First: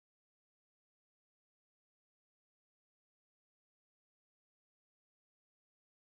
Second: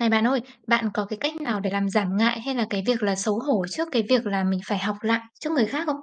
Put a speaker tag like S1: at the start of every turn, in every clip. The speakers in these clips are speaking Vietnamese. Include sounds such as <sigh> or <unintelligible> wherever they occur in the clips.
S1: Này bạn ơi, bạn có cái cách nào để làm giảm ngại, hay là cái việc là xấu hổ trước cái việc là mình phải học lại trước người khác không?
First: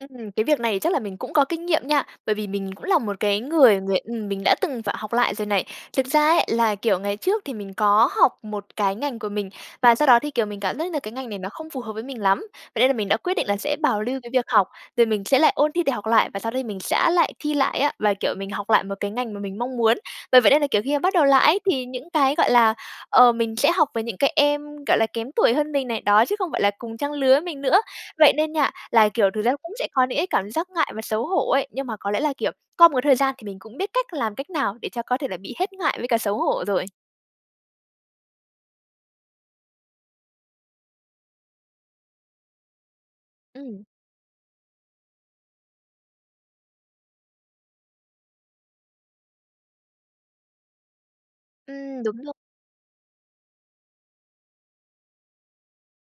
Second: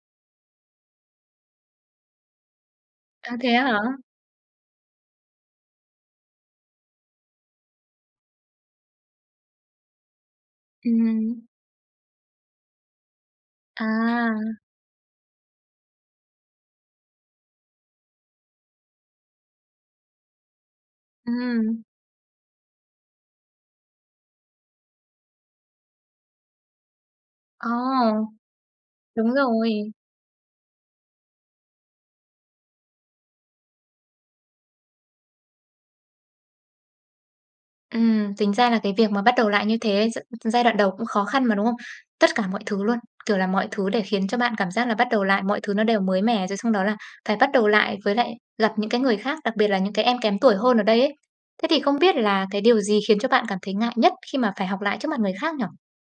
S2: Ừm, cái việc này chắc là mình cũng có kinh nghiệm nha. Bởi vì mình cũng là một
S1: À,
S2: cái
S1: thế á hả?
S2: người người ừm, mình đã từng phải học lại rồi này. Thực ra ấy, là, kiểu, ngày trước thì mình có học một cái ngành của mình và sau đó thì, kiểu, mình cảm giác như là cái ngành này
S1: Ừm.
S2: nó không phù hợp với mình lắm. Vậy nên là mình đã quyết định là sẽ bảo lưu cái việc
S1: À.
S2: học, rồi mình sẽ lại ôn thi để học lại và sau đấy mình sẽ lại thi lại á. Và, kiểu, mình học lại một cái ngành mà mình mong muốn. Bởi vậy nên là, kiểu, khi mà bắt đầu lại ấy,
S1: Ừm.
S2: thì những cái, gọi là, ờ, mình sẽ học với những cái em, gọi là, kém tuổi hơn mình này, đó, chứ không phải là cùng trang lứa mình nữa.
S1: Ồ.
S2: Vậy nên nha, là, kiểu,
S1: Đúng
S2: thực ra cũng sẽ
S1: rồi.
S2: có những cái cảm giác ngại và xấu hổ ấy. Nhưng mà có lẽ là, kiểu, qua một cái thời gian thì mình cũng biết cách làm cách nào để cho có thể là bị hết ngại với cả xấu hổ rồi.
S1: Ừm, tính ra là cái việc mà bắt đầu lại như thế gi giai đoạn đầu cũng khó khăn mà, đúng không? Tất cả mọi thứ luôn, kiểu là, mọi
S2: Ừm.
S1: thứ để khiến cho bạn cảm giác là bắt đầu lại, mọi thứ nó đều mới mẻ, rồi xong đó là phải bắt đầu lại, với lại gặp những cái người khác, đặc biệt là những cái em kém tuổi hơn ở đây ấy. Thế thì không
S2: Ừm,
S1: biết
S2: đúng rồi.
S1: là cái điều gì khiến cho bạn cảm thấy ngại nhất khi mà phải học lại trước mặt người khác nhỉ?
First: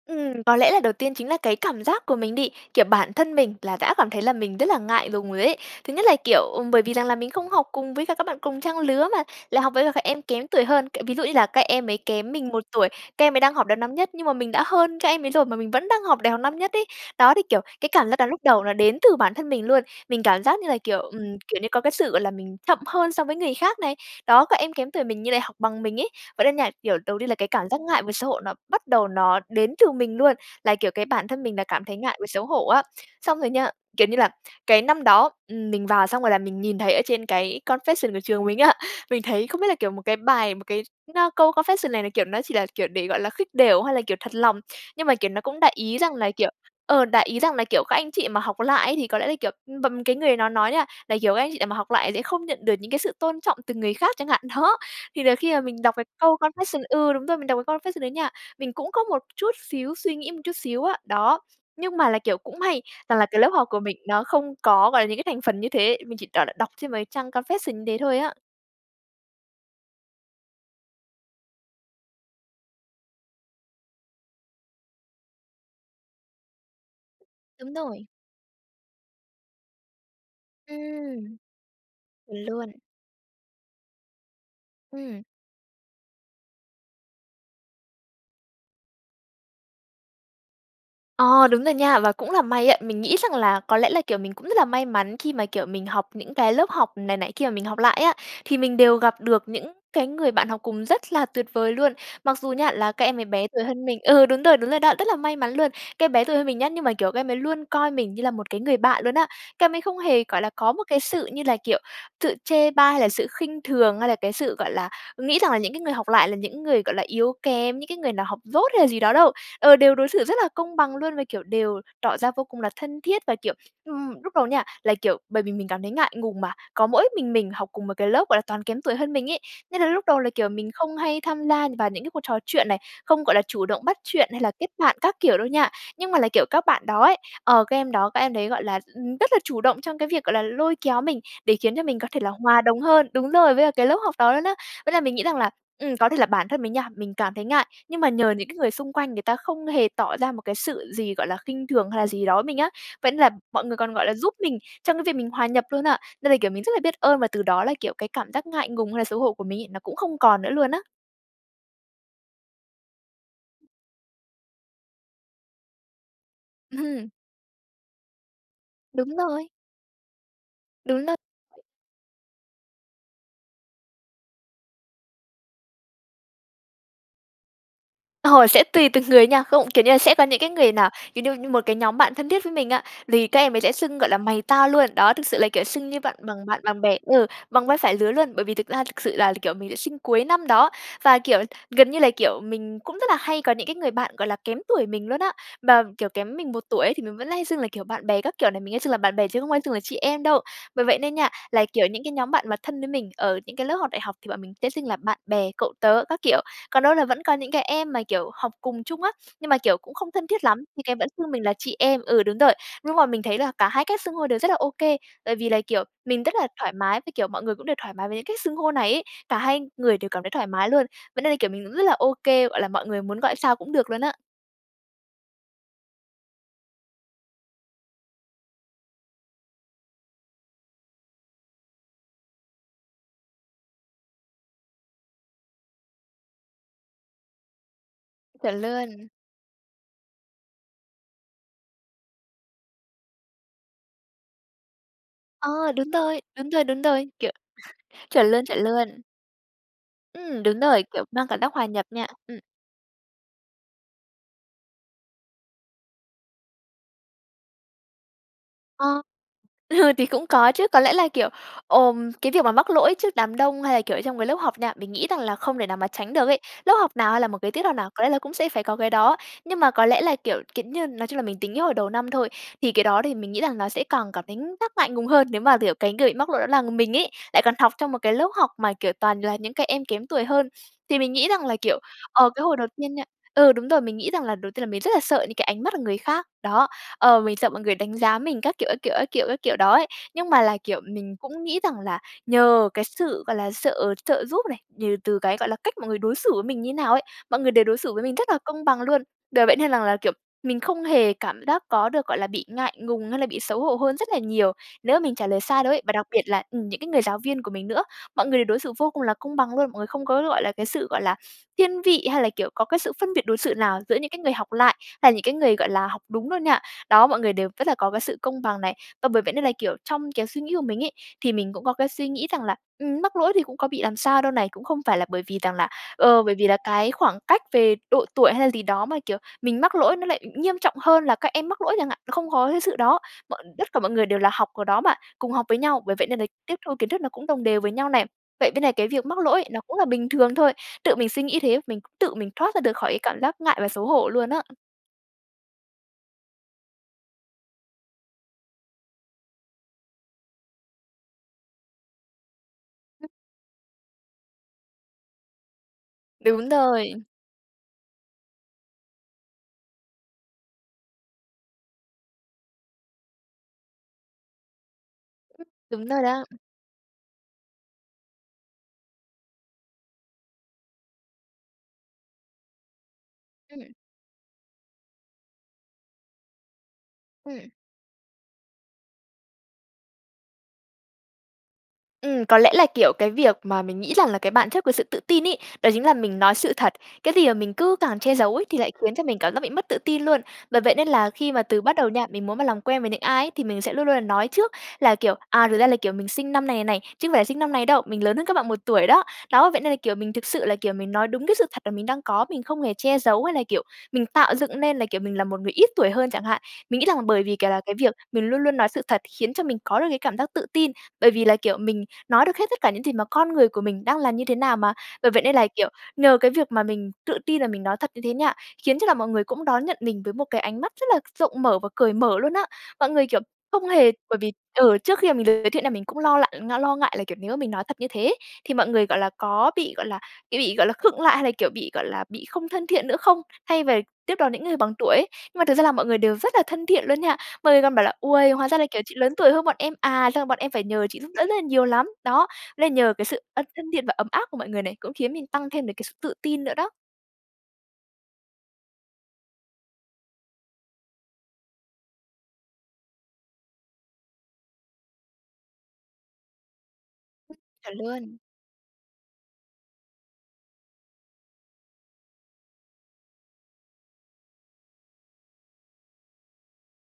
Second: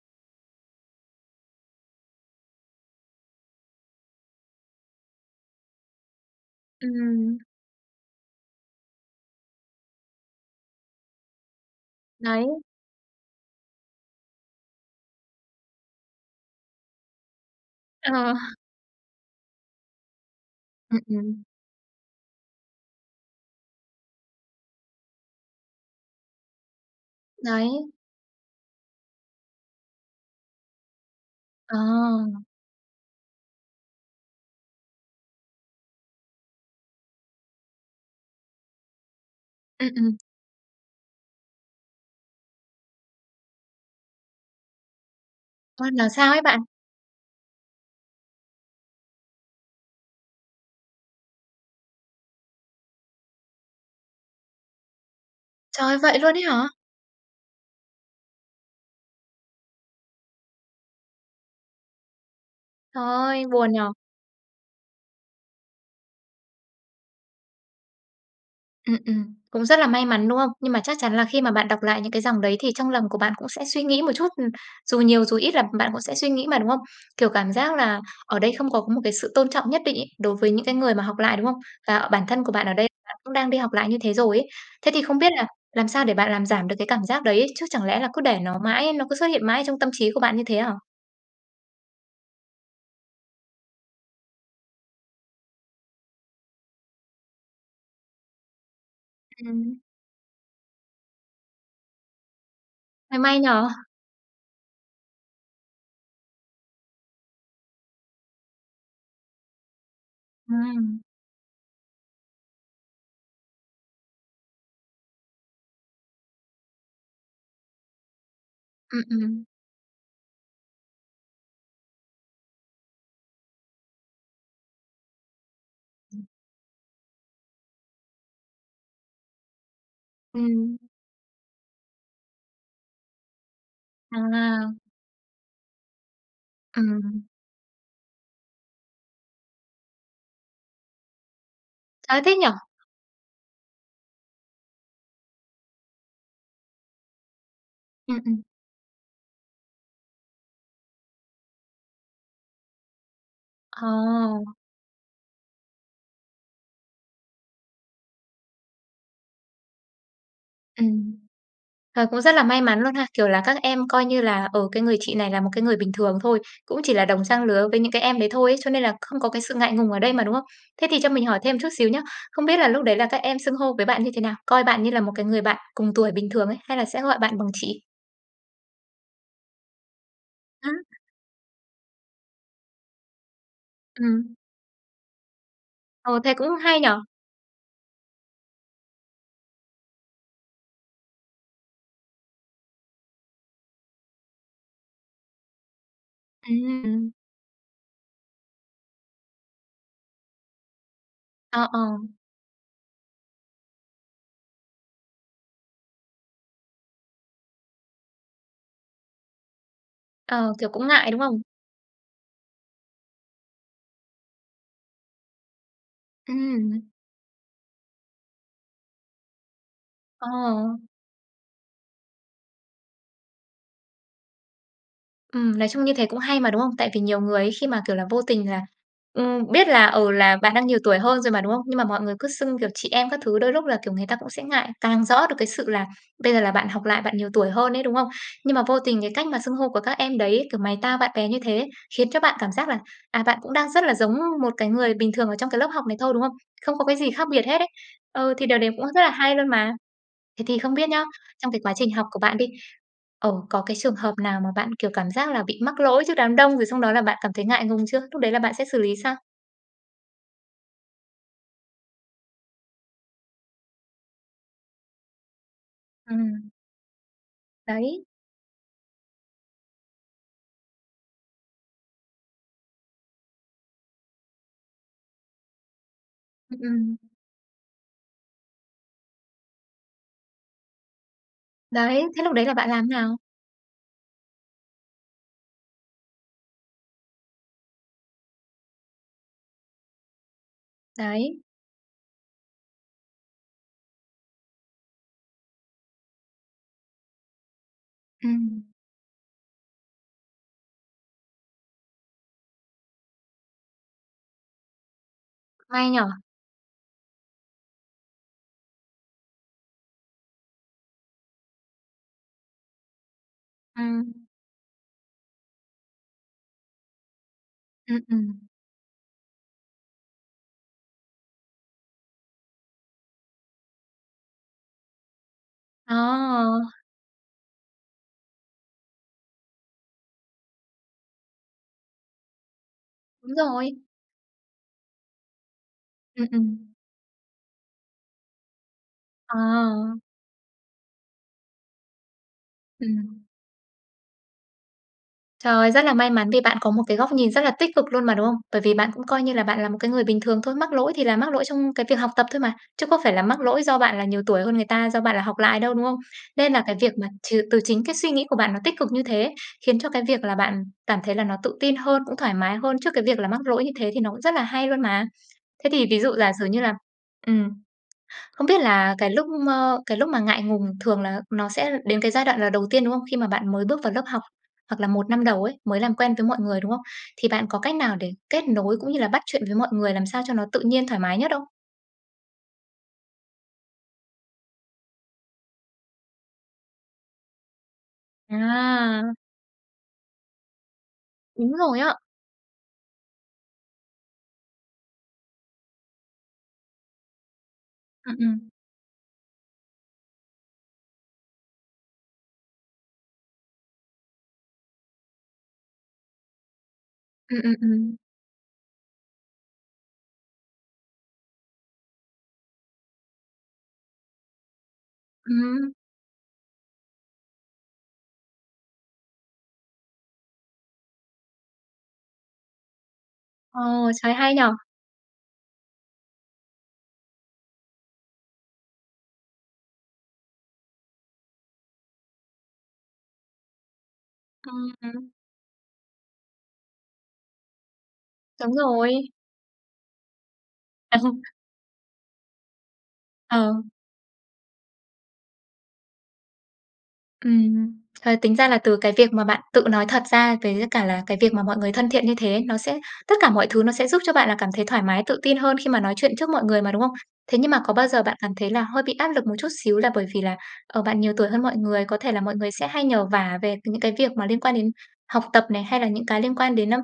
S2: Ừm. Có lẽ là đầu tiên chính là cái cảm giác của mình đi. Kiểu, bản thân mình là đã cảm thấy là mình rất là ngại lùng rồi đấy. Thứ nhất là, kiểu, ừm, bởi vì rằng là mình
S1: Ừm.
S2: không học cùng với cả các bạn cùng trang lứa mà lại học với cả các em kém tuổi hơn, kiểu, ví dụ như là các em ấy kém mình
S1: Đấy.
S2: 1 tuổi, các em ấy đang học đầu năm nhất, nhưng mà mình đã hơn các em ấy rồi mà mình vẫn đang học đại học năm nhất ấy. Đó, thì, kiểu, cái cảm giác đó
S1: Ờ.
S2: lúc đầu nó đến từ bản thân mình luôn, mình cảm giác như là,
S1: Ừm,
S2: kiểu, ừm,
S1: ừm.
S2: kiểu như có cái sự, gọi là, mình chậm hơn so với người khác này, đó, các em kém tuổi mình như lại học bằng mình ấy. Vậy nên nha, kiểu, đầu tiên là cái cảm giác
S1: Đấy.
S2: ngại và xấu hổ nó bắt đầu nó đến từ mình luôn, là, kiểu, cái bản thân mình là
S1: Ờ.
S2: cảm thấy ngại và xấu hổ á. Xong rồi nha, kiểu như là, cái năm đó, ừm, mình vào xong rồi là mình nhìn thấy ở trên cái confession của trường mình á, mình thấy không biết là,
S1: Ừm,
S2: kiểu, một
S1: ừm.
S2: cái bài, một cái x á, câu confession này là, kiểu, nó chỉ là, kiểu, để, gọi là, khích đểu hay là, kiểu, thật lòng, nhưng mà kiểu nó cũng đại
S1: Khoan,
S2: ý
S1: là
S2: rằng là,
S1: sao ấy
S2: kiểu
S1: bạn?
S2: ờ, đại ý, rằng là, kiểu: "Các anh chị mà học lại ấy thì có lẽ là kiểu" ưm, bầm cái người nó nói nha là, kiểu "các anh chị nào mà học lại sẽ không nhận được những cái sự tôn trọng từ người khác" chẳng hạn, đó. Thì là khi mà mình đọc
S1: Trời,
S2: cái
S1: vậy luôn
S2: câu
S1: ấy hả?
S2: confession ừ đúng rồi, mình đọc cái confession đấy nha, mình cũng có một chút xíu suy nghĩ một chút xíu á. Đó, nhưng mà là, kiểu, cũng may
S1: Trời
S2: rằng là cái
S1: ơi,
S2: lớp học
S1: buồn nhỉ!
S2: của mình nó không có, gọi là, những cái thành phần như thế mình chỉ toàn là đọc trên mấy trang confession như thế thôi á.
S1: Ừm, ừm. Cũng rất là may mắn, đúng không? Nhưng mà chắc chắn là khi mà bạn đọc lại những cái dòng đấy thì trong lòng của bạn cũng sẽ suy nghĩ một chút, ừm, dù nhiều, dù ít, là bạn cũng sẽ suy nghĩ mà, đúng không? Kiểu, cảm giác
S2: Đúng
S1: là
S2: rồi.
S1: ở đây không có một cái sự tôn trọng nhất định ấy, đối với những cái người mà học lại,
S2: Ừm
S1: đúng không? Và bản thân của bạn ở
S2: luôn.
S1: đây bạn cũng đang đi học lại như thế rồi ấy. Thế thì không
S2: Ừm.
S1: biết là làm sao để bạn làm giảm được cái cảm giác đấy? Chứ chẳng lẽ là cứ để nó mãi, nó cứ xuất hiện mãi trong tâm trí của bạn như thế hả?
S2: Ờ, đúng rồi nha. Và cũng là may ấy, mình nghĩ rằng là, có lẽ là, kiểu, mình cũng rất là may mắn khi mà, kiểu, mình học những cái lớp học này nọ kia mà mình học lại á, thì mình đều gặp được những
S1: Ừm.
S2: cái người bạn học cùng rất là tuyệt vời luôn. Mặc dù nhá, là các
S1: Ờ,
S2: em ấy
S1: may
S2: bé
S1: nhỉ?
S2: tuổi hơn mình ừ, đúng rồi, đúng rồi đó, rất là may mắn luôn. Các em bé tuổi hơn mình nhá, nhưng mà, kiểu, các em ấy luôn coi mình như là một cái người bạn luôn á. Các em ấy không hề, gọi là, có một cái
S1: Ừm.
S2: sự như là, kiểu, sự chê bai hay là sự khinh thường hay là cái sự, gọi là, nghĩ rằng là những cái người học lại là những người, gọi là, yếu kém, những cái người nào học dốt hay là gì
S1: Ừm,
S2: đó đâu.
S1: ừm.
S2: Ờ, đều đối xử rất là công bằng luôn và, kiểu, đều tỏ ra vô cùng là thân thiết và kiểu ừm, lúc đầu nha, là, kiểu, bởi vì mình cảm thấy ngại ngùng mà, có mỗi mình mình học cùng một cái lớp, gọi là, toàn kém tuổi hơn mình ấy. Nên là lúc đầu là, kiểu, mình
S1: Ừm.
S2: không hay tham gia vào những cái cuộc trò chuyện này, không, gọi là, chủ động bắt chuyện hay là kết
S1: À.
S2: bạn các kiểu đâu nha. Nhưng mà là, kiểu, các bạn đó ấy
S1: Ừm.
S2: ờ, các em đó, các em đấy, gọi là, ừm, rất là chủ động trong cái việc, gọi là, lôi kéo mình, để khiến cho mình có
S1: Trời
S2: thể
S1: ơi,
S2: là
S1: thích nhỉ!
S2: hòa đồng hơn đúng rồi, với cả cái lớp học đó luôn á. Với lại mình nghĩ rằng là, ừm, có thể là bản thân mình nha, mình cảm thấy ngại, nhưng mà
S1: Ừm,
S2: nhờ,
S1: ừm.
S2: những cái người xung quanh người ta không hề tỏ ra một cái sự gì, gọi là, khinh thường hay là gì đó với mình á, vẫn là mọi người còn, gọi là, giúp
S1: Ờ.
S2: mình trong cái việc mình hòa nhập luôn á. Nên là, kiểu, mình rất là biết ơn và từ đó là, kiểu, cái cảm giác ngại ngùng hay là xấu hổ của mình ấy, nó cũng không còn nữa luôn á.
S1: Ừm. Ờ, cũng rất là may mắn luôn ha. Kiểu là, các em coi như là, ờ, "cái người chị này là một cái người bình thường thôi", cũng chỉ là
S2: Ừm.
S1: đồng trang lứa với những cái em đấy thôi ấy, cho nên là
S2: Đúng
S1: không có cái
S2: rồi.
S1: sự ngại ngùng ở đây mà, đúng không? Thế thì
S2: Đúng
S1: cho
S2: na
S1: mình hỏi thêm chút xíu nhá. Không biết là lúc đấy là các em xưng hô với bạn như thế nào? Coi bạn như là một cái người bạn cùng tuổi bình thường ấy, hay là sẽ gọi bạn bằng chị?
S2: Ồ, sẽ tùy từng người nha. Không kiểu như là, sẽ có những cái người
S1: Ừm.
S2: nào, kiểu như, một cái nhóm bạn thân thiết với mình á, lì các em ấy sẽ xưng, gọi là,
S1: Ừm.
S2: mày tao luôn. Đó, thực sự là, kiểu, xưng như bạn
S1: Ờ, thế
S2: bằng
S1: cũng
S2: bạn
S1: hay
S2: bằng
S1: nhỉ.
S2: bè. Ừ, bằng vai phải lứa luôn, bởi vì thực ra thực sự là, kiểu, mình lại sinh cuối năm đó. Và, kiểu, gần như là, kiểu, mình cũng rất là hay có những cái người bạn, gọi là, kém tuổi mình luôn á. Mà, kiểu, kém mình 1 tuổi ấy thì
S1: Ừm.
S2: mình vẫn hay xưng là, kiểu, bạn bè các kiểu này, mình hay xưng là bạn bè chứ không hay xưng là chị em đâu. Bởi vậy nên nha, là,
S1: Ờ, ờ.
S2: kiểu, những cái nhóm bạn mà thân với mình ở những cái lớp học đại học thì bọn mình sẽ xưng là bạn bè, cậu tớ các kiểu. Còn đâu là vẫn có những cái em mà, kiểu, học cùng chung á, nhưng mà, kiểu, cũng không thân thiết
S1: Ờ,
S2: lắm,
S1: kiểu
S2: thì
S1: cũng
S2: cái vẫn
S1: ngại, đúng
S2: xưng
S1: không?
S2: mình là chị em ừ, đúng rồi. Nhưng mà mình thấy là cả 2 cách xưng hô đều rất là ô kê, bởi vì là, kiểu, mình rất là thoải
S1: Ừm.
S2: mái với, kiểu, mọi người cũng đều thoải mái với cái cách xưng hô này ấy, cả hai người đều cảm
S1: Ờ.
S2: thấy thoải mái luôn. Vậy nên là, kiểu, mình cũng rất là ô kê, gọi là, mọi người muốn gọi sao cũng được luôn á.
S1: Ừm, nói chung như thế cũng hay mà, đúng không? Tại vì nhiều người ấy, khi mà, kiểu là, vô tình là ừm, biết là ừ, là bạn đang nhiều tuổi hơn rồi mà, đúng không? Nhưng mà mọi người cứ xưng, kiểu, chị em các thứ, đôi lúc là, kiểu, người ta cũng sẽ ngại, càng rõ được cái sự là bây giờ là bạn học lại, bạn nhiều tuổi hơn ấy, đúng không? Nhưng
S2: Chuẩn
S1: mà vô tình
S2: luôn.
S1: cái cách mà xưng hô của các em đấy, kiểu, mày tao, bạn bè như thế khiến cho bạn cảm giác là, à, bạn cũng đang rất là giống một cái người bình thường ở trong cái lớp
S2: Ờ,
S1: học
S2: đúng
S1: này thôi,
S2: rồi,
S1: đúng không?
S2: đúng rồi,
S1: Không
S2: đúng
S1: có cái
S2: rồi.
S1: gì khác
S2: Kiểu
S1: biệt hết ấy.
S2: <laughs> chuẩn
S1: Ừ,
S2: luôn
S1: thì điều
S2: chuẩn
S1: đấy cũng rất
S2: luôn!
S1: là hay luôn mà.
S2: Ừm,
S1: Thế thì
S2: đúng
S1: không
S2: rồi,
S1: biết nhá,
S2: kiểu, mang cảm
S1: trong
S2: giác
S1: cái
S2: hòa
S1: quá
S2: nhập
S1: trình học
S2: nha.
S1: của bạn
S2: Ừm.
S1: đi, ờ, có cái trường hợp nào mà bạn, kiểu, cảm giác là bị mắc lỗi trước đám đông, rồi xong đó là bạn cảm thấy ngại ngùng chưa? Lúc đấy là bạn sẽ xử
S2: A.
S1: lý sao?
S2: Ừ, thì cũng có chứ, có lẽ là, kiểu, ồ, cái việc mà mắc lỗi trước đám đông hay là, kiểu, trong cái lớp học nha, mình nghĩ rằng là không thể nào mà tránh được ấy.
S1: Ừm.
S2: Lớp học nào hay là một cái tiết học nào, có
S1: Đấy!
S2: lẽ là cũng sẽ phải có cái đó. Nhưng mà có lẽ là, kiểu kiểu như, nói chung là mình tính cái hồi đầu năm thôi. Thì cái đó thì mình nghĩ rằng nó sẽ càng cảm thấy giác ngại ngùng hơn nếu mà, kiểu, cái người bị mắc lỗi đó
S1: Ừm,
S2: là
S1: ừm.
S2: mình ấy, lại còn học trong một cái lớp học mà, kiểu, toàn là những cái em kém tuổi hơn. Thì mình nghĩ rằng là, kiểu,
S1: Đấy, thế
S2: ờ,
S1: lúc
S2: cái
S1: đấy là
S2: hồi đầu
S1: bạn làm thế
S2: tiên nha
S1: nào?
S2: ừ, đúng rồi, mình nghĩ rằng là đầu tiên là mình rất là sợ những cái ánh mắt của người khác, đó. Ờ, mình sợ mọi người đánh giá mình các kiểu, các kiểu, các kiểu, các kiểu đó ấy. Nhưng mà là, kiểu, mình
S1: Đấy.
S2: cũng nghĩ rằng là nhờ cái sự, gọi là, sợ trợ giúp này, nhờ từ cái, gọi là, cách mọi người đối xử với mình như thế nào ấy, mọi người đều đối xử với mình rất là
S1: Ừm.
S2: công bằng luôn. Đờ, vậy nên rằng là, kiểu, mình không hề cảm giác có được, gọi là, bị ngại ngùng hay là bị xấu hổ hơn rất là nhiều nếu mà mình trả lời sai đâu ấy.
S1: Hay
S2: Và
S1: nhỉ.
S2: đặc biệt là, ừm, những cái người giáo viên của mình nữa, mọi người đều đối xử vô cùng là công bằng luôn. Mọi người không có, gọi là, cái sự, gọi là, thiên vị hay là, kiểu, có cái sự phân biệt đối xử nào giữa những
S1: Ừm.
S2: cái người học lại hay là những cái người, gọi là, học đúng luôn nha. Đó, mọi người đều rất là có
S1: Ừm,
S2: cái sự
S1: ừm.
S2: công bằng này. Và bởi vậy nên là, kiểu, trong cái suy nghĩ của mình ấy, thì mình cũng có cái suy nghĩ rằng là, ừm, mắc lỗi thì cũng có bị làm sao đâu này. Cũng không phải là bởi vì rằng là,
S1: Ờ.
S2: ờ, bởi vì là cái khoảng cách về độ tuổi hay là gì đó mà, kiểu, mình mắc lỗi nó lại nghiêm trọng hơn là các em mắc lỗi chẳng hạn, nó không có cái sự đó.
S1: Đúng
S2: Mọi tất cả
S1: rồi.
S2: mọi người đều là học ở đó mà cùng học với nhau. Bởi vậy nên là
S1: Ừm,
S2: tiếp
S1: ừm.
S2: thu kiến thức nó cũng đồng đều với nhau này. Vậy bên này cái việc mắc lỗi nó cũng là
S1: Ờ.
S2: bình thường thôi. Tự mình suy nghĩ thế, mình cũng tự mình thoát ra được khỏi cái cảm
S1: Ừm.
S2: giác ngại và xấu hổ luôn á.
S1: Trời, rất là may mắn vì bạn có một cái góc nhìn rất là tích cực luôn mà, đúng không? Bởi vì bạn cũng coi như là bạn là một cái người bình thường thôi, mắc lỗi thì là mắc lỗi trong cái việc học tập thôi mà, chứ có phải là mắc lỗi do bạn là nhiều tuổi hơn người ta, do bạn là học lại đâu, đúng không?
S2: Đúng
S1: Nên là cái việc
S2: rồi.
S1: mà trừ từ chính cái suy nghĩ của bạn nó tích cực như thế ấy, khiến cho cái việc là bạn cảm thấy là nó tự tin hơn, cũng thoải mái hơn, trước cái việc là mắc lỗi như thế thì nó cũng rất là hay luôn mà. Thế
S2: Đúng
S1: thì ví
S2: rồi
S1: dụ
S2: đó.
S1: giả sử như là, ừm, không biết là cái lúc m cái lúc mà ngại ngùng thường là nó sẽ đến cái giai đoạn là đầu tiên, đúng không? Khi mà bạn mới
S2: Ừm.
S1: bước vào lớp học, hoặc là 1 năm đầu ấy, mới làm quen với mọi người, đúng không? Thì bạn
S2: Ừm.
S1: có cách nào để kết nối cũng như là bắt chuyện với mọi người, làm sao cho nó tự nhiên thoải mái nhất không?
S2: Ừm, có lẽ là, kiểu, cái việc mà mình nghĩ rằng là cái bạn chất của sự tự tin ấy, đó chính là mình nói sự thật, cái gì mà mình cứ càng che giấu ấy thì lại khiến cho
S1: À!
S2: mình cảm giác bị mất tự tin luôn. Bởi vậy nên là khi mà
S1: Đúng
S2: từ bắt
S1: rồi
S2: đầu
S1: á.
S2: nha, mình muốn mà làm quen với những ai thì mình sẽ luôn luôn là nói trước là, kiểu, à, thực ra là, kiểu, mình sinh năm này này, chứ không phải sinh năm này đâu, mình
S1: Ừm,
S2: lớn hơn các bạn
S1: ừm.
S2: 1 tuổi đó. Đó, vậy nên là, kiểu, mình thực sự là, kiểu, mình nói đúng cái sự thật mà mình đang có, mình không hề che giấu, hay là, kiểu, mình tạo dựng nên là, kiểu, mình là một người ít tuổi hơn chẳng hạn. Mình nghĩ rằng bởi vì
S1: Ừm,
S2: cà
S1: ừm,
S2: là cái việc
S1: ừm.
S2: mình luôn luôn nói sự thật khiến cho mình có được cái cảm giác tự tin, bởi vì là, kiểu, mình nói được hết tất cả những gì mà con người của mình đang là như thế nào mà. Bởi vậy nên là, kiểu,
S1: Ừm.
S2: nhờ cái việc mà mình tự tin là mình nói thật như thế nha, khiến cho là mọi người cũng đón nhận mình với một cái ánh mắt rất là rộng mở và cởi mở luôn á. Mọi người, kiểu, không
S1: Ồ,
S2: hề
S1: trời
S2: bởi vì
S1: hay nhỉ!
S2: ừ, trước khi mình được giới thiệu là mình cũng lo lại lo ngại là, kiểu, nếu mình nói thật như thế, thì mọi người, gọi là, có bị, gọi là, kiểu, bị, gọi là, khựng lại hay là, kiểu, bị, gọi là, bị không thân thiện nữa không? Thay về tiếp đón những người
S1: Ừm
S2: bằng tuổi ấy.
S1: hưm.
S2: Nhưng mà thực ra là mọi người đều rất là thân thiện luôn nha, mọi người còn bảo là: "Uây, hóa
S1: Đúng
S2: ra là, kiểu,
S1: rồi.
S2: chị lớn tuổi hơn bọn em à? Sau này bọn em phải nhờ chị giúp đỡ
S1: <chuckles>
S2: rất là nhiều lắm." Đó, là nhờ cái sự ân
S1: Ờ.
S2: thân thiện và ấm áp của mọi người này cũng khiến mình tăng thêm được cái sự tự tin nữa đó.
S1: Ừm, ờ, tính ra là từ cái việc mà bạn tự nói thật ra với cả là cái việc mà mọi người thân thiện như thế, nó sẽ tất cả mọi thứ nó sẽ giúp cho bạn là cảm thấy thoải mái, tự tự tin hơn khi mà nói chuyện trước mọi người mà, đúng không? Thế nhưng mà có
S2: Chuẩn
S1: bao giờ bạn
S2: luôn.
S1: cảm thấy là hơi bị áp lực một chút xíu là bởi vì là, ờ, bạn nhiều tuổi hơn mọi người, có thể là mọi người sẽ hay nhờ vả về c những cái việc mà liên quan đến học tập này, hay là những cái liên quan đến, ơ,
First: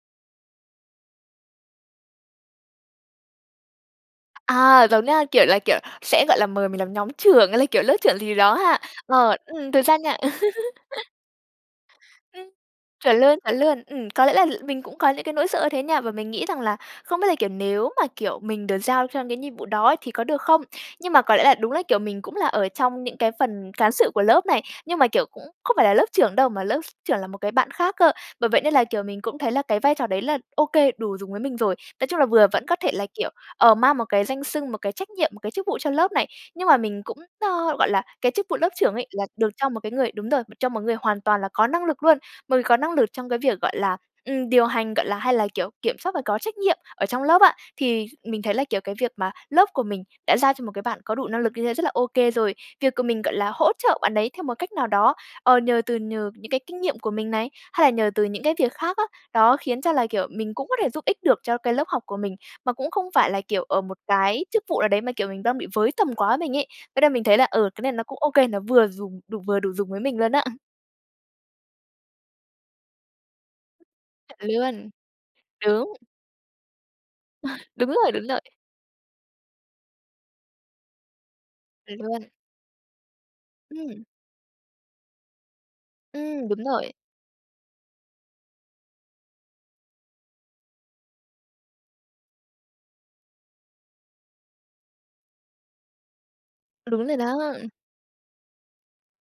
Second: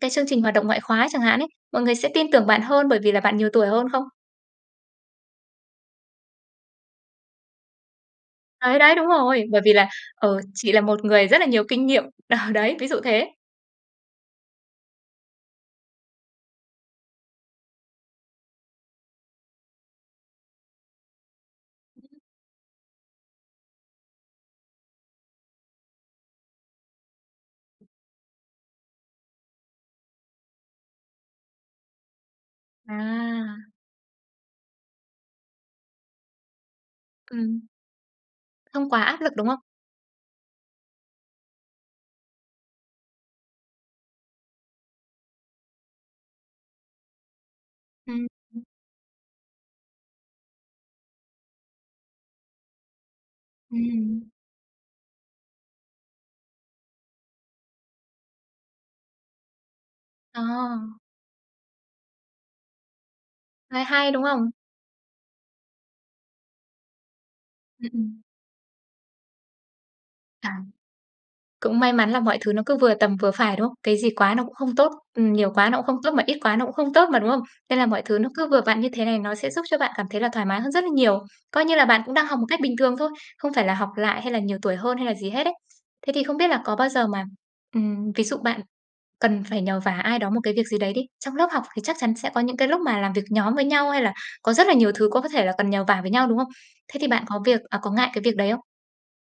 S1: cái chương trình hoạt động ngoại khóa chẳng hạn ấy, mọi người sẽ tin tưởng bạn hơn bởi vì là bạn nhiều tuổi hơn không?
S2: À, giống nha, kiểu là, kiểu, sẽ, gọi là, mời mình làm nhóm trưởng hay là, kiểu, lớp trưởng gì đó
S1: Đấy
S2: ha?
S1: đấy, đúng
S2: Ờ,
S1: rồi. Bởi
S2: ừm,
S1: vì
S2: thực
S1: là,
S2: ra nha
S1: ờ, chị là một
S2: <laughs>
S1: người rất là nhiều kinh nghiệm đờ,
S2: Ừm,
S1: đấy, ví dụ
S2: chuẩn
S1: thế.
S2: luôn, chuẩn luôn. Ừm, có lẽ là mình cũng có những cái nỗi sợ như thế nha, và mình nghĩ rằng là không biết là, kiểu, nếu mà, kiểu, mình được giao cho những nhiệm vụ đó thì có được không? Nhưng mà có lẽ là đúng là, kiểu, mình cũng là ở trong những cái phần cán sự của lớp này, nhưng mà, kiểu, cũng không phải là lớp trưởng đâu mà lớp s trưởng là một cái bạn khác cơ. Bởi vậy nên là, kiểu, mình cũng thấy là cái vai trò đấy là ô kê, đủ dùng với mình rồi nói chung là vừa vẫn có thể là, kiểu,
S1: À.
S2: ờ, mang một cái danh xưng, một cái trách nhiệm, một cái chức vụ cho lớp này. Nhưng mà mình cũng,
S1: Ừm.
S2: ơ, gọi là, cái chức vụ lớp
S1: Không
S2: trưởng
S1: quá
S2: ấy
S1: áp
S2: là
S1: lực, đúng
S2: được
S1: không?
S2: cho một cái người đúng rồi, cho một người hoàn toàn là có năng lực luôn, một người có năng lực trong cái việc, gọi là, ừm, điều hành, gọi là, hay là, kiểu, kiểm soát và có trách nhiệm ở trong lớp á, thì
S1: Ừm,
S2: mình thấy
S1: ừm.
S2: là, kiểu, cái việc mà lớp của mình đã giao cho một cái bạn có đủ năng lực như thế rất là ô kê rồi. Việc của mình, gọi là, hỗ trợ bạn
S1: Ừm.
S2: đấy theo một cách nào đó, ờ, nhờ từ nhờ những cái kinh nghiệm của mình này, hay là nhờ từ những cái việc khác á, đó khiến cho là, kiểu,
S1: Ờ.
S2: mình cũng có thể giúp ích được cho cái lớp học của mình, mà cũng không phải là, kiểu, ở
S1: Hay
S2: một
S1: hay, đúng
S2: cái
S1: không?
S2: chức vụ nào đấy mà, kiểu, mình đang bị với tầm quá mình ấy thế là mình thấy là, ừ, cái
S1: Ừm,
S2: này nó cũng
S1: ừm.
S2: ô kê, nó vừa dùng đủ vừa đủ dùng với mình luôn á.
S1: À. Cũng may mắn là mọi thứ nó cứ vừa tầm vừa phải, đúng không? Cái gì quá nó
S2: Chuẩn
S1: cũng không
S2: luôn.
S1: tốt, ừm, nhiều quá nó cũng
S2: Đúng.
S1: không tốt mà ít quá nó cũng không tốt mà, đúng không?
S2: Ừ,
S1: Nên là
S2: đúng
S1: mọi
S2: rồi,
S1: thứ
S2: đúng
S1: nó
S2: rồi.
S1: cứ vừa vặn như thế này, nó sẽ giúp cho bạn cảm thấy là thoải mái hơn rất là nhiều, coi như là
S2: Chuẩn
S1: bạn cũng
S2: luôn.
S1: đang học một cách bình thường thôi, không phải là học
S2: Ừm.
S1: lại hay là nhiều tuổi hơn hay là gì hết ấy. Thế thì không biết
S2: Ừm,
S1: là
S2: đúng
S1: có bao
S2: rồi.
S1: giờ mà, ừm, ví dụ bạn cần phải nhờ vả ai đó một cái việc gì đấy đi, trong lớp học thì chắc chắn sẽ có những cái lúc mà làm việc nhóm với nhau hay là có rất là nhiều thứ có có thể là cần nhờ vả với nhau, đúng không? Thế
S2: Đúng
S1: thì
S2: rồi
S1: bạn có
S2: đó.
S1: việc à, có ngại cái việc đấy không?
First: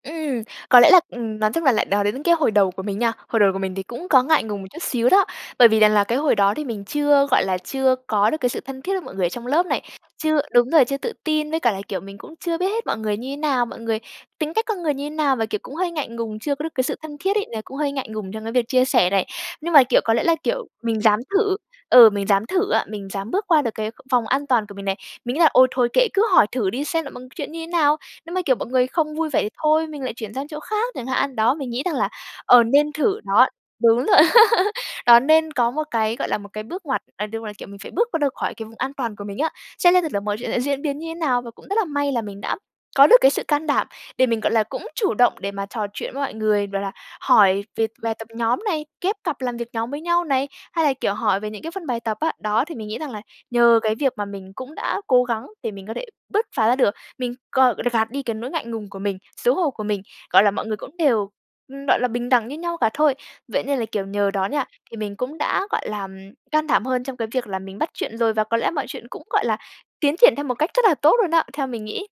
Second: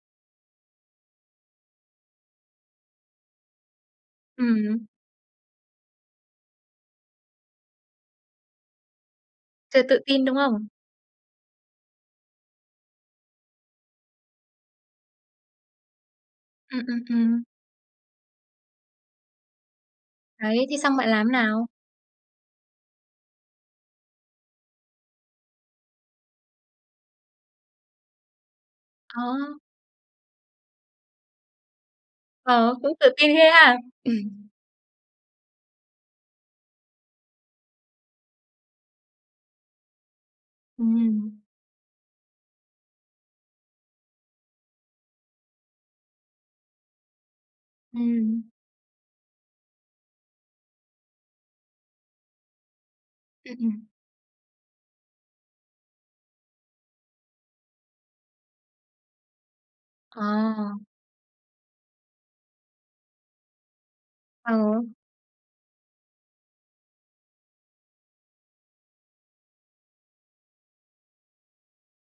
S2: Ừm, có lẽ là ừm, nói chung là lại nói đến cái hồi đầu của mình nha, hồi đầu của mình thì cũng có ngại ngùng một chút
S1: Ừm.
S2: xíu đó. Bởi vì rằng là cái hồi đó thì mình chưa gọi là, chưa có được cái sự thân thiết với mọi người ở trong lớp này,
S1: Chưa tự tin, đúng
S2: chưa
S1: hông?
S2: đúng rồi, chưa tự tin, với cả là, kiểu, mình cũng chưa biết hết mọi người như thế nào, mọi người tính cách con người như thế nào, và, kiểu, cũng hơi ngại ngùng, chưa có được
S1: Ừm,
S2: cái sự
S1: ừm,
S2: thân thiết
S1: ừm.
S2: ấy, là cũng hơi ngại ngùng trong cái việc chia sẻ này. Nhưng mà, kiểu, có lẽ là,
S1: Đấy,
S2: kiểu,
S1: thế xong
S2: mình
S1: bạn
S2: dám
S1: làm thế
S2: thử
S1: nào?
S2: ừ, mình dám thử á, mình dám bước qua được cái vòng an toàn của mình này. Mình nghĩ là: "Ôi thôi kệ, cứ hỏi thử đi xem là mọi chuyện như thế nào." Nếu mà, kiểu, mọi người không
S1: Ờ.
S2: vui vẻ thì thôi mình lại chuyển sang chỗ khác chẳng hạn. Đó, mình nghĩ rằng là, ờ,
S1: Ờ,
S2: nên
S1: cũng tự
S2: thử
S1: tin
S2: đó
S1: ghê ha!
S2: đúng
S1: Ừm.
S2: rồi. <laughs> Đó nên có một cái, gọi là, một cái bước ngoặt ờ, đúng rồi, kiểu, mình phải bước qua khỏi cái vùng an toàn của mình á. Xem xem thử là mọi chuyện sẽ diễn biến như thế
S1: Ừm.
S2: nào, và cũng rất là may là mình đã có được cái sự can đảm để mình, gọi là, cũng chủ động để mà trò chuyện với mọi người, bảo là, hỏi về bài tập
S1: Ừm.
S2: nhóm này, ghép cặp làm việc nhóm với nhau này, hay là, kiểu, hỏi về những cái phần bài tập á. Đó, thì mình nghĩ rằng là
S1: Ừm,
S2: nhờ
S1: ừm.
S2: cái việc mà mình cũng đã cố gắng để mình có thể bứt phá ra được, mình còn gạt đi cái nỗi ngại ngùng của mình, xấu hổ của mình, gọi là, mọi
S1: À.
S2: người cũng đều, ừm, gọi là, bình đẳng như nhau cả thôi. Vậy nên là, kiểu, nhờ đó nha,
S1: Ừ.
S2: thì mình cũng đã, gọi là, can đảm hơn trong cái việc là mình bắt chuyện rồi, và có lẽ mọi chuyện cũng, gọi là, tiến triển theo một cách rất là tốt luôn đó, theo mình nghĩ.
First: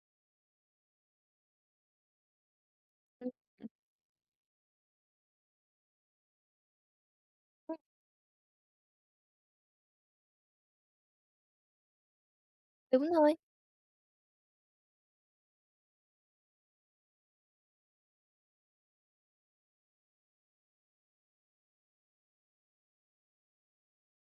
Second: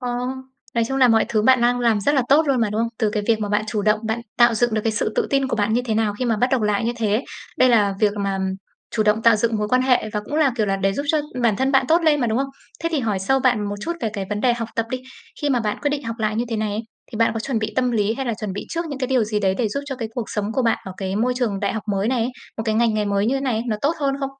S1: Ờ. Nói chung là mọi thứ bạn đang làm rất là tốt luôn mà, đúng không? Từ cái
S2: Ừm.
S1: việc mà bạn
S2: <unintelligible>
S1: chủ động, bạn tạo dựng được cái sự tự tin của bạn như thế nào khi mà bắt đầu học lại như thế. Đây
S2: <unintelligible>
S1: là việc mà chủ động tạo dựng mối quan hệ và cũng là, kiểu là, để giúp cho bản thân bạn tốt lên mà, đúng không? Thế thì
S2: Đúng
S1: hỏi
S2: rồi.
S1: sâu bạn một chút về cái vấn đề học tập đi. Khi mà bạn quyết định học lại như thế này ấy, thì bạn có chuẩn bị tâm lý hay là chuẩn bị trước những cái điều gì đấy để giúp cho cái cuộc sống của bạn ở cái môi trường đại học mới này ấy, một cái ngành nghề mới như thế này, nó tốt hơn không?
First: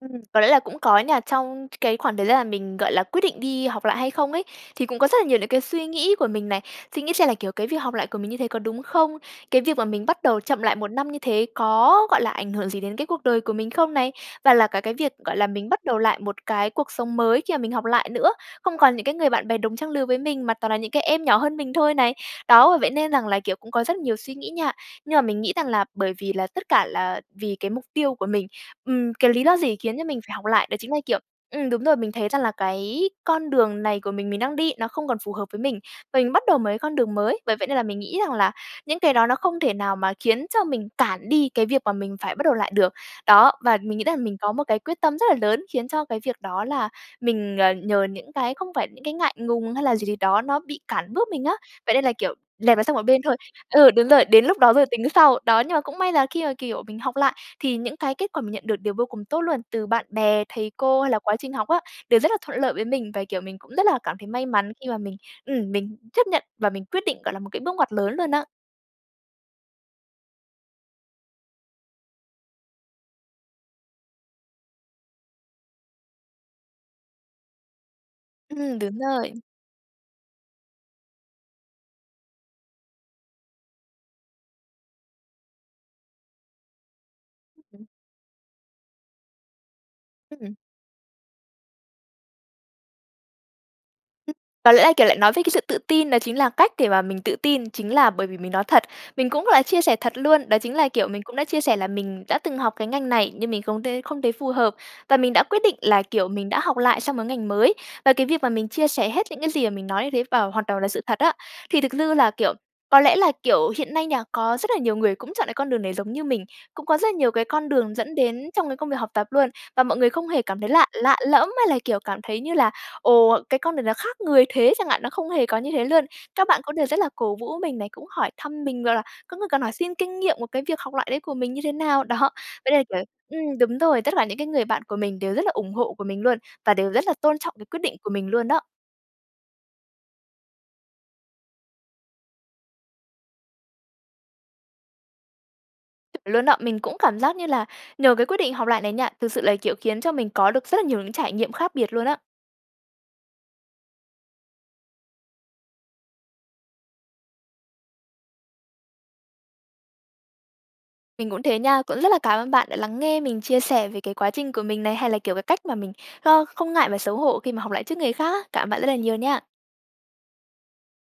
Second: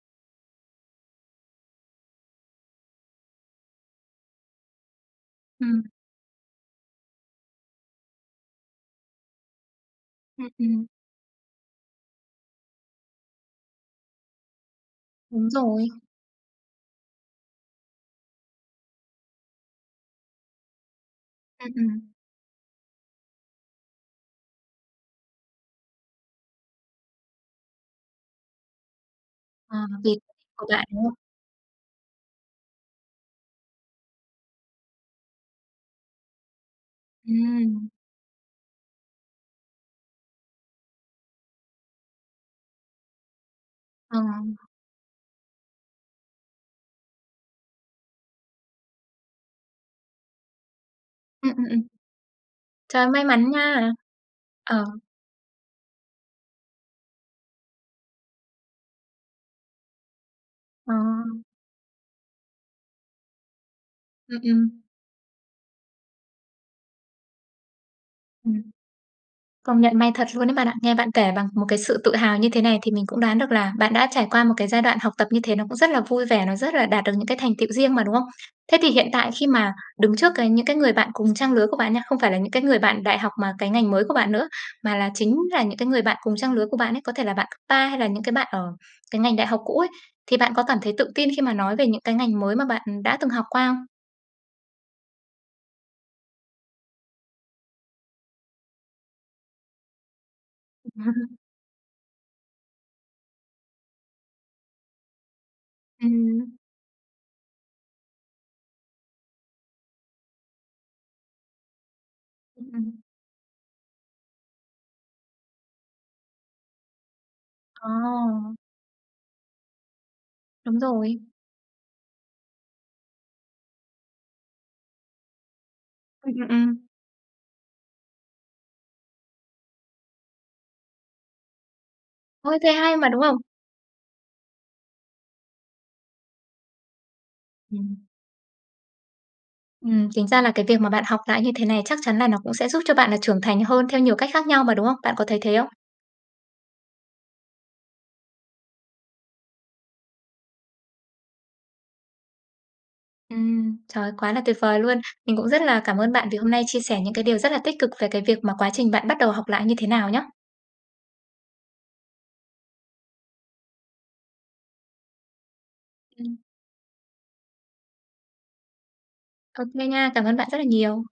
S2: Ừm, có lẽ là cũng có nha. Trong c cái khoảng thời gian mà mình, gọi là, quyết định đi học lại hay không ấy, thì cũng có rất là nhiều những cái
S1: Ừm.
S2: suy nghĩ của mình này. Suy nghĩ xem là, kiểu, cái việc học lại của mình như thế có đúng không? Cái việc mà mình bắt đầu
S1: Ừm,
S2: chậm lại
S1: ừm.
S2: 1 năm như thế có, gọi là, ảnh hưởng gì đến cái cuộc đời của mình không này? Và là cả cái việc, gọi là,
S1: Đúng
S2: mình bắt
S1: rồi.
S2: đầu lại một cái cuộc sống mới khi mà mình học lại nữa, không còn những cái người bạn bè đồng trang lừa với mình mà toàn là những cái em nhỏ hơn
S1: Ừm,
S2: mình thôi
S1: ừm.
S2: này. Đó, vậy nên rằng là, kiểu, cũng có rất nhiều suy nghĩ nha, nhưng mà mình nghĩ rằng là bởi vì là tất cả là vì cái mục tiêu của mình, ừm. Cái lý do gì
S1: Ờ,
S2: khiến cho
S1: việc
S2: mình phải học
S1: của
S2: lại đó
S1: bạn,
S2: chính là,
S1: đúng không?
S2: kiểu ừm, đúng rồi mình thấy rằng là cái con đường này của mình, mình đang đi nó không còn phù hợp với mình, và mình bắt đầu một cái con đường mới. Bởi vậy nên là
S1: Ừm.
S2: mình nghĩ rằng là những cái đó nó không thể nào mà khiến cho mình cản đi cái việc mà mình phải bắt đầu lại được. Đó, và mình nghĩ
S1: Ờ.
S2: rằng mình có một cái quyết tâm rất là lớn, khiến cho cái việc đó là mình, ờ, nhờ những cái không phải những cái ngại ngùng hay là gì gì đó nó bị cản bước mình á.
S1: Ừm, ừm, ừm.
S2: Vậy nên là, kiểu, dẹp nó sang
S1: Trời
S2: một
S1: ơi,
S2: bên
S1: may
S2: thôi
S1: mắn nha,
S2: ừ, đúng rồi, đến lúc đó
S1: ờ.
S2: rồi tính sau. Đó, nhưng mà cũng may là khi mà, kiểu, mình học lại thì những cái kết quả mình nhận được đều vô cùng tốt luôn. Từ bạn bè, thầy
S1: Ờ.
S2: cô hay là quá trình học á đều rất là thuận lợi với mình và, kiểu, mình cũng rất là cảm thấy
S1: Ừm,
S2: may mắn
S1: ừm.
S2: khi mà mình ừm, mình chấp nhận và mình quyết định, gọi là, một cái bước ngoặt lớn luôn á.
S1: Ừm. Công nhận may thật luôn đấy bạn ạ. Nghe bạn kể bằng một cái sự tự hào như thế này thì mình cũng đoán được là bạn đã trải qua một cái giai đoạn học tập như thế nó cũng rất là vui vẻ, nó rất là đạt được những cái thành tựu riêng mà, đúng không? Thế
S2: Ừm,
S1: thì
S2: đúng
S1: hiện tại
S2: rồi.
S1: khi mà đứng trước cái những cái người bạn cùng trang lứa của bạn nha, không phải là những cái người bạn đại học mà cái ngành mới của bạn nữa, mà là chính là những cái người bạn cùng trang lứa của bạn ấy, có thể là bạn cấp ba
S2: <unintelligible>
S1: hay là những cái bạn ở cái ngành đại học cũ ấy, thì bạn
S2: Ừm.
S1: có cảm thấy tự tin khi mà nói về những cái ngành mới mà bạn đã từng học qua không?
S2: <unintelligible> có lẽ là, kiểu, lại nói về cái sự tự tin đó chính là cách để mà mình tự tin, chính là bởi vì mình nói thật, mình cũng là chia sẻ thật luôn, đó chính là, kiểu, mình cũng
S1: <laughs>
S2: đã chia sẻ là mình đã từng học cái ngành này nhưng mình không t không thấy phù hợp và mình đã quyết định là, kiểu, mình
S1: Ừm.
S2: đã học lại sang mớ ngành mới. Và cái việc mà mình chia sẻ hết những cái gì mà mình nói như thế vào hoạt đầu là sự thật á, thì thực dư là, kiểu
S1: Ưm,
S2: có
S1: ừm.
S2: lẽ là, kiểu, hiện nay nhà có rất là nhiều người cũng chọn lại con đường này giống như mình. Cũng có rất là nhiều cái con
S1: Ờ.
S2: đường dẫn đến trong cái công việc học tập luôn, và mọi người không hề cảm thấy
S1: Đúng
S2: lạ lạ
S1: rồi.
S2: lẫm hay là, kiểu, cảm thấy như là: "Ồ, cái con này nó khác người thế!" chẳng hạn, nó không hề có như thế luôn.
S1: Ừm, ừm,
S2: Các bạn cũng
S1: ừm.
S2: đều rất là cổ vũ mình này cũng hỏi thăm mình, rồi là có người còn hỏi xin kinh nghiệm một cái việc học lại đấy của mình như thế nào, đó.
S1: Ôi, thế
S2: Với lại
S1: hay
S2: kiểu
S1: mà, đúng không?
S2: ừm, đúng rồi, tất cả những cái người bạn của mình đều rất là ủng hộ của mình luôn và đều rất là tôn trọng cái quyết định
S1: Ừm.
S2: của mình luôn đó.
S1: Ừm, chính ra là cái việc mà bạn học lại như thế này chắc chắn là nó cũng sẽ giúp cho bạn là trưởng thành hơn theo nhiều cách khác nhau mà, đúng không? Bạn có thấy thế không?
S2: Chuẩn luôn đó! Mình cũng cảm giác như là nhờ cái quyết định học lại này nha, thực sự là, kiểu, khiến cho mình có được rất là nhiều những trải nghiệm khác biệt luôn á.
S1: Ừm, trời ơi, quá là tuyệt vời luôn! Mình cũng rất là cảm ơn bạn vì hôm nay chia sẻ những cái điều rất là tích cực về cái việc mà quá trình bạn bắt đầu học lại như thế nào nhá.
S2: Mình cũng thế nha. Cũng rất là cảm ơn bạn đã lắng nghe mình chia sẻ về cái quá trình của mình này hay là, kiểu, cái cách mà mình,
S1: Ừm.
S2: ơ, không ngại và xấu hổ khi mà học lại trước người khác á. Cảm ơn bạn rất là nhiều nha!
S1: Ô kê, nha. Cảm ơn bạn rất là nhiều.